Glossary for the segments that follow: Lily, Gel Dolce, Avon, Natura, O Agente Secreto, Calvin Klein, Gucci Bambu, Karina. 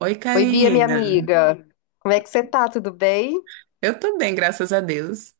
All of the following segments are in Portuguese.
Oi, Oi, Bia, minha Oi, Karina. Gabi, amiga, Camille. Como é que você tá? Tudo bem? Eu tô bem, graças a Deus.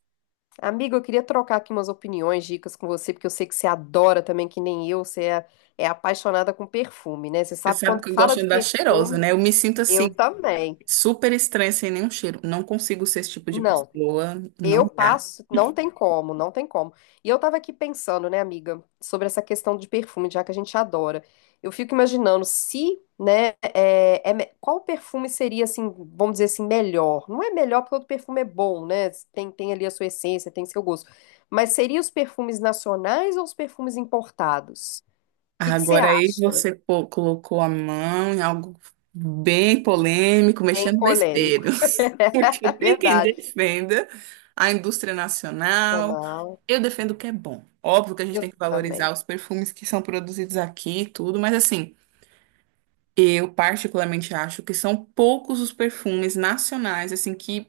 Amiga, eu queria trocar aqui umas opiniões, dicas com você, porque eu sei que você adora também, que nem eu, você é apaixonada com perfume, né? Você Você sabe sabe quando que eu gosto fala de de andar cheirosa, perfume, né? Eu me sinto assim, eu também. super estranha sem nenhum cheiro. Não consigo ser esse tipo de Não. pessoa, Eu não dá. passo, não tem como, não tem como. E eu tava aqui pensando, né, amiga, sobre essa questão de perfume, já que a gente adora. Eu fico imaginando se, né, qual perfume seria, assim, vamos dizer assim, melhor. Não é melhor porque todo perfume é bom, né? Tem ali a sua essência, tem seu gosto. Mas seria os perfumes nacionais ou os perfumes importados? O que que você Agora aí acha? você colocou a mão em algo bem polêmico, Tem mexendo polêmico, besteiro. Porque é tem quem verdade. defenda a indústria nacional. Nacional, Eu defendo o que é bom. Óbvio que a gente eu tem que valorizar também. os perfumes que são produzidos aqui e tudo, mas assim. Eu particularmente acho que são poucos os perfumes nacionais assim que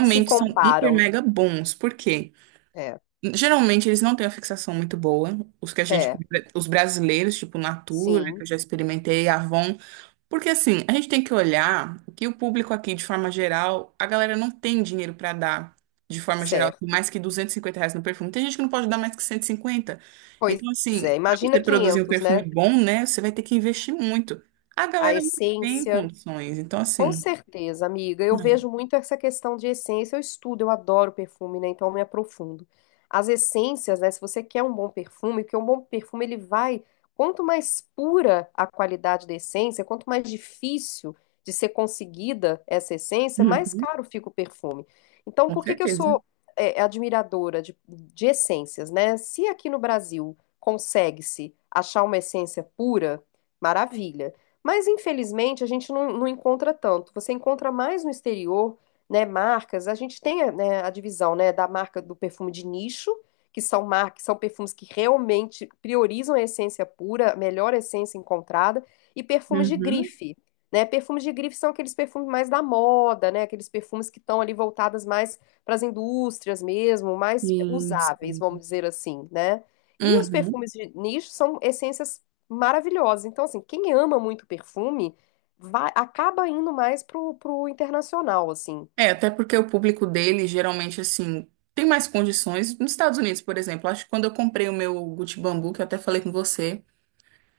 Se são hiper comparam, mega bons. Por quê? é, Geralmente eles não têm uma fixação muito boa. Os que a gente, é, os brasileiros, tipo Natura, que sim. eu já experimentei, Avon, porque assim, a gente tem que olhar que o público aqui, de forma geral, a galera não tem dinheiro para dar, de forma geral, assim, Certo. mais que R$ 250 no perfume. Tem gente que não pode dar mais que 150. Pois Então, assim, é, pra imagina você produzir um 500, perfume né? bom, né, você vai ter que investir muito. A A galera não tem essência. condições. Então, Com assim, certeza, amiga. Eu né? vejo muito essa questão de essência. Eu estudo, eu adoro perfume, né? Então eu me aprofundo. As essências, né? Se você quer um bom perfume, porque um bom perfume ele vai. Quanto mais pura a qualidade da essência, quanto mais difícil de ser conseguida essa essência, mais Uhum, caro fica o perfume. Então, com por que que eu certeza. sou admiradora de essências, né? Se aqui no Brasil consegue-se achar uma essência pura, maravilha. Mas infelizmente a gente não encontra tanto. Você encontra mais no exterior, né, marcas. A gente tem, né, a divisão, né, da marca do perfume de nicho, que são marcas, são perfumes que realmente priorizam a essência pura, a melhor essência encontrada, e perfumes de Uhum, grife, né? Perfumes de grife são aqueles perfumes mais da moda, né? Aqueles perfumes que estão ali voltadas mais para as indústrias mesmo, mais sim, usáveis, vamos sim. dizer assim, né? E os Uhum. perfumes de nicho são essências maravilhosos. Então, assim, quem ama muito perfume vai, acaba indo mais pro internacional, assim. É, até porque o público dele, geralmente, assim, tem mais condições. Nos Estados Unidos, por exemplo, acho que quando eu comprei o meu Gucci Bambu, que eu até falei com você.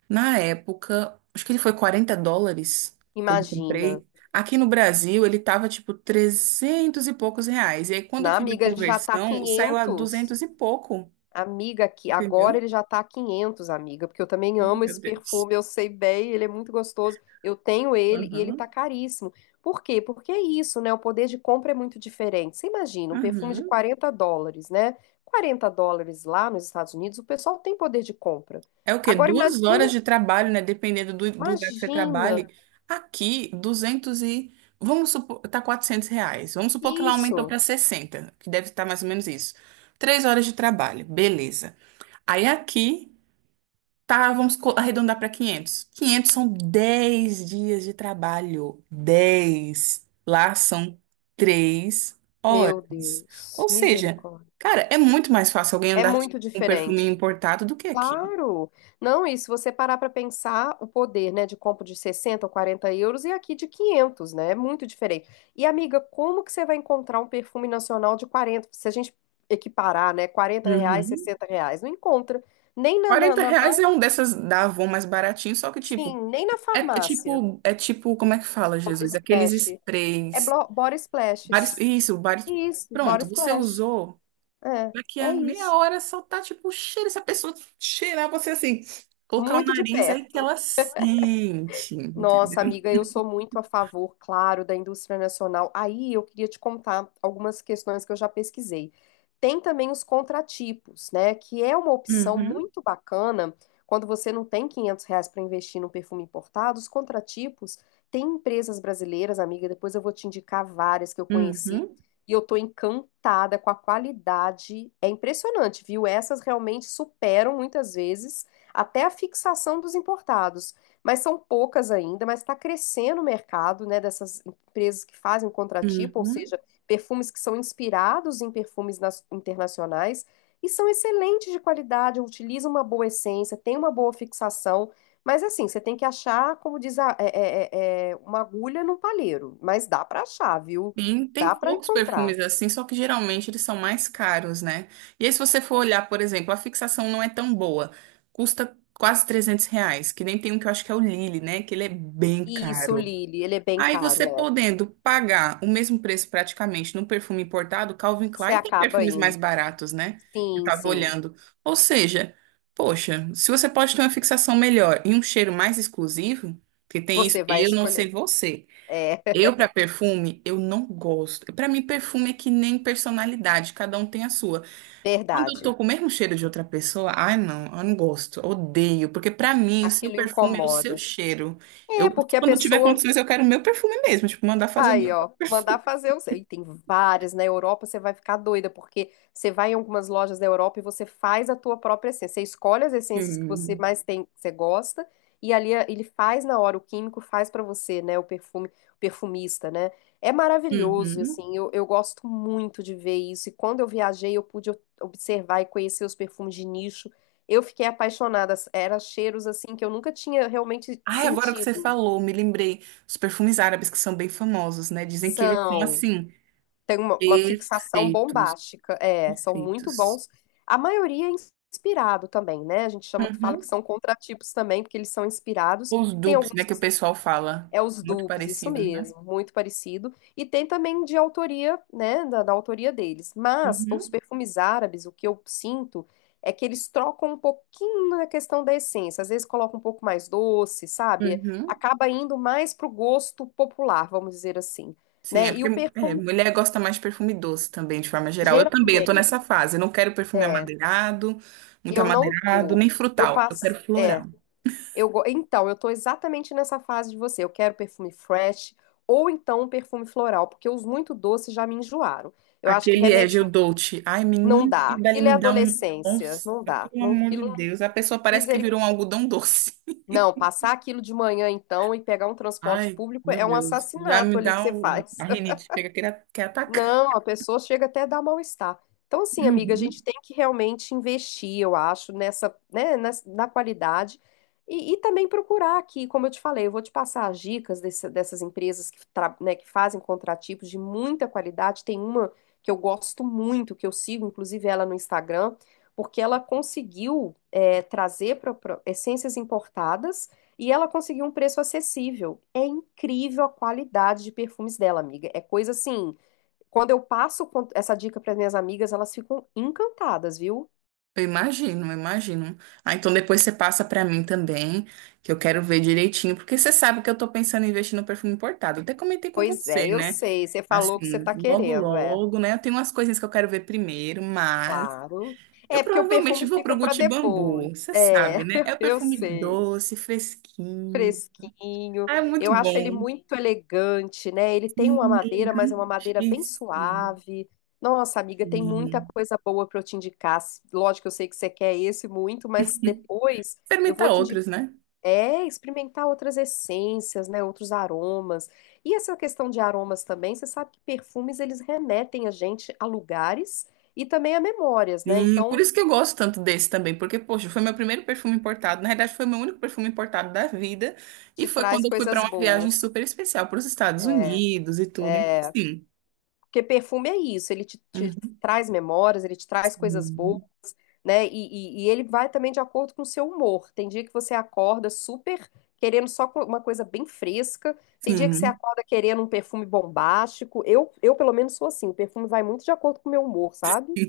Na época, acho que ele foi US$ 40 quando eu Imagina. comprei. Aqui no Brasil, ele tava tipo 300 e poucos reais. E aí, quando eu Na fiz a amiga, ele já tá conversão, saiu a 500, 200 e pouco, Amiga, aqui, agora entendeu? ele já tá 500, amiga, porque eu também Oh, amo esse meu Deus. perfume, eu sei bem, ele é muito gostoso. Eu tenho ele e ele Aham, tá caríssimo. Por quê? Porque é isso, né? O poder de compra é muito diferente. Você imagina, um perfume de aham. US$ 40, né? US$ 40 lá nos Estados Unidos, o pessoal tem poder de compra. É o quê? Agora 2 horas imagina de trabalho, né? Dependendo do, do lugar que você Imagina trabalhe. Aqui, 200 e. Vamos supor, tá R$ 400. Vamos supor que lá aumentou para isso. 60, que deve estar mais ou menos isso. 3 horas de trabalho, beleza. Aí aqui. Tá, vamos arredondar para 500. 500 são 10 dias de trabalho. Dez Lá são três Meu horas. Deus, Ou seja, misericórdia. cara, é muito mais fácil alguém É andar muito com um perfuminho diferente. importado do que aqui. Claro. Não, e se você parar para pensar, o poder, né, de compra de 60 ou 40 € e aqui de 500, né? É muito diferente. E, amiga, como que você vai encontrar um perfume nacional de 40? Se a gente equiparar, né, R$ 40, Uhum. R$ 60, não encontra. Nem na, na, 40 na reais mais- é um dessas da Avon mais baratinho, só que tipo, Sim, nem na é, é farmácia. tipo, é tipo, como é que fala, Body Jesus? Aqueles Splash. Sprays. Body Vários, Splashes. isso, vários. Isso, Body Pronto, você Splash. usou. É, Daqui a é meia isso. hora só tá tipo o cheiro. Se a pessoa cheirar você assim, colocar o Muito de nariz aí que perto. ela sente, Nossa, entendeu? amiga, eu sou muito a favor, claro, da indústria nacional. Aí eu queria te contar algumas questões que eu já pesquisei. Tem também os contratipos, né? Que é uma opção Uhum, muito bacana quando você não tem R$ 500 para investir num perfume importado. Os contratipos tem empresas brasileiras, amiga. Depois eu vou te indicar várias que eu conheci uhum, e eu tô encantada com a qualidade. É impressionante, viu? Essas realmente superam muitas vezes até a fixação dos importados, mas são poucas ainda, mas está crescendo o mercado, né, dessas empresas que fazem o contratipo, ou uhum. seja, perfumes que são inspirados em perfumes internacionais e são excelentes de qualidade, utilizam uma boa essência, tem uma boa fixação, mas assim, você tem que achar, como diz a, uma agulha num palheiro, mas dá para achar, viu? Sim, Dá tem para poucos encontrar. perfumes assim, só que geralmente eles são mais caros, né? E aí, se você for olhar, por exemplo, a fixação não é tão boa, custa quase R$ 300, que nem tem um que eu acho que é o Lily, né? Que ele é bem Isso, caro. Lili, ele é bem Aí caro, você é. podendo pagar o mesmo preço praticamente num perfume importado, Calvin Você Klein tem acaba perfumes mais indo. baratos, né? Eu Sim, tava sim. olhando. Ou seja, poxa, se você pode ter uma fixação melhor e um cheiro mais exclusivo, que tem isso, Você vai eu não sei escolher. você. É, Eu para perfume, eu não gosto. Para mim perfume é que nem personalidade, cada um tem a sua. Quando eu tô verdade. com o mesmo cheiro de outra pessoa, ai não, eu não gosto, odeio, porque pra mim o seu Aquilo perfume é o seu incomoda. cheiro. Eu, É, porque a quando tiver pessoa. condições, eu quero o meu perfume mesmo, tipo, mandar fazer o Aí, meu ó, mandar fazer o seu. E tem várias na Europa, você vai ficar doida, porque você vai em algumas lojas da Europa e você faz a tua própria essência. Você escolhe as essências que você perfume. mais tem, que você gosta, e ali ele faz na hora, o químico faz pra você, né? O perfume, o perfumista, né? É maravilhoso, Uhum. assim, eu gosto muito de ver isso. E quando eu viajei, eu pude observar e conhecer os perfumes de nicho. Eu fiquei apaixonada, eram cheiros assim que eu nunca tinha realmente Ai, agora que você sentido. falou, me lembrei, os perfumes árabes que são bem famosos, né? Dizem que eles são São, assim, tem uma fixação perfeitos, bombástica, são muito perfeitos. bons. A maioria é inspirado também, né? A gente chama que fala que Uhum. são contratipos também, porque eles são inspirados. Os Tem dupes, né, alguns que que o pessoal fala, é os muito dupes, isso parecidos, né? mesmo, muito parecido. E tem também de autoria, né, da autoria deles. Mas os Uhum. perfumes árabes, o que eu sinto é que eles trocam um pouquinho na questão da essência. Às vezes colocam um pouco mais doce, sabe? Uhum. Acaba indo mais pro gosto popular, vamos dizer assim, Sim, é né? E porque o é, perfume mulher gosta mais de perfume doce também, de forma geral. Eu também, eu tô Geralmente, nessa fase. Eu não quero perfume é, amadeirado, muito eu não amadeirado, tô. nem Eu frutal. Eu passo, quero é, floral. Então, eu tô exatamente nessa fase de você. Eu quero perfume fresh ou então um perfume floral, porque os muito doces já me enjoaram. Eu acho que Aquele é remete Gel Dolce. Ai, Não menina, dá. aquele dali Aquilo é me dá um... adolescência, Nossa, não dá. pelo Não, amor de aquilo não Deus. A pessoa parece que virou um misericórdia. algodão doce. Não, passar aquilo de manhã então e pegar um transporte Ai, público meu é um Deus. Já assassinato me ali que dá você um... A faz. rinite chega a querer, quer atacar. Não, a pessoa chega até a dar mal-estar. Então, assim, amiga, a Uhum. gente tem que realmente investir, eu acho, na qualidade, e também procurar aqui, como eu te falei, eu vou te passar as dicas dessas empresas que, né, que fazem contratipos de muita qualidade. Tem uma que eu gosto muito, que eu sigo, inclusive, ela no Instagram, porque ela conseguiu, trazer essências importadas e ela conseguiu um preço acessível. É incrível a qualidade de perfumes dela, amiga. É coisa assim. Quando eu passo essa dica para minhas amigas, elas ficam encantadas, viu? Eu imagino, eu imagino. Ah, então depois você passa pra mim também, que eu quero ver direitinho, porque você sabe que eu tô pensando em investir no perfume importado. Eu até comentei com Pois é, você, eu né? sei. Você falou o que você Assim, tá logo querendo, é. logo, né? Eu tenho umas coisinhas que eu quero ver primeiro, mas Claro. eu É porque o provavelmente perfume vou fica pro para Gucci Bambu, depois. você É, sabe, né? É o eu perfume sei. doce, fresquinho. Fresquinho. Ah, é muito Eu acho ele bom. muito elegante, né? Ele tem uma Sim, é madeira, mas é uma madeira bem elegantíssimo. suave. Nossa, amiga, tem muita coisa boa para eu te indicar. Lógico, eu sei que você quer esse muito, mas depois eu Experimentar vou te outros, indicar. né? É, experimentar outras essências, né, outros aromas. E essa questão de aromas também, você sabe que perfumes eles remetem a gente a lugares e também a memórias, né? E por Então, isso que eu gosto tanto desse também, porque, poxa, foi meu primeiro perfume importado. Na realidade, foi meu único perfume importado da vida. E te foi quando traz eu fui para coisas uma viagem boas. super especial para os Estados Unidos e tudo. Então, assim, Porque perfume é isso, ele te, uhum, traz memórias, ele te traz coisas boas, sim, né? E ele vai também de acordo com o seu humor. Tem dia que você acorda super querendo só uma coisa bem fresca, tem dia que você sim, acorda querendo um perfume bombástico. Eu pelo menos, sou assim, o perfume vai muito de acordo com o meu humor, sabe?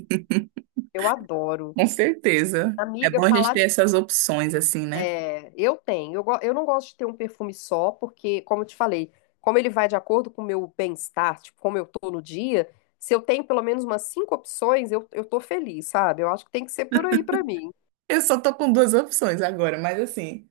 Eu adoro. com certeza. É Amiga, bom a gente falar ter de. essas opções, assim, né? Eu tenho. Eu não gosto de ter um perfume só, porque, como eu te falei, como ele vai de acordo com o meu bem-estar, tipo, como eu tô no dia, se eu tenho pelo menos umas cinco opções, eu tô feliz, sabe? Eu acho que tem que ser por aí pra mim. Eu só tô com duas opções agora, mas assim,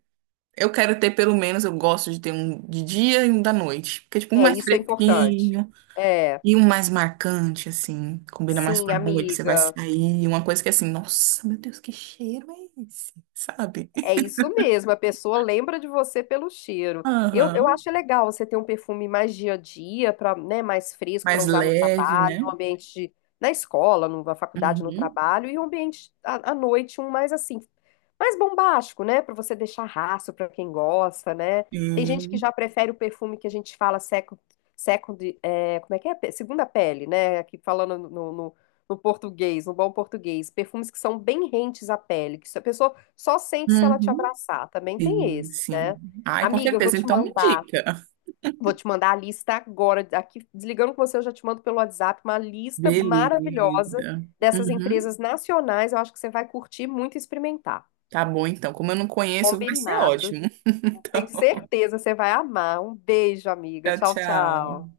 eu quero ter pelo menos, eu gosto de ter um de dia e um da noite. Porque, tipo, um É, mais isso é importante. fresquinho. É, E um mais marcante, assim, combina mais com sim, a noite, você vai amiga. sair, uma coisa que é assim, nossa, meu Deus, que cheiro é esse? Sabe? É isso mesmo, a pessoa lembra de você pelo cheiro. Eu Aham. acho legal você ter um perfume mais dia a dia, pra, né, mais fresco para Mais usar no leve, trabalho, né? no ambiente na escola, na faculdade, no Uhum. trabalho, e um ambiente à noite, um mais assim, mais bombástico, né? Para você deixar rastro para quem gosta, né? Tem gente que Sim. já prefere o perfume que a gente fala second, second, é, como é que é? Segunda pele, né? Aqui falando no português, no bom português, perfumes que são bem rentes à pele, que se a pessoa só sente se ela te Uhum. abraçar. Também tem Sim, esses, sim. né? Ai, com Amiga, eu vou certeza. te Então me mandar, indica. vou te mandar a lista agora. Aqui, desligando com você, eu já te mando pelo WhatsApp uma lista maravilhosa Beleza. dessas Uhum. empresas nacionais. Eu acho que você vai curtir muito e experimentar. Tá bom, então. Como eu não conheço, vai ser Combinado. ótimo. Tenho certeza, você vai amar. Um beijo, amiga. Então, Tchau, tchau, tchau. tchau.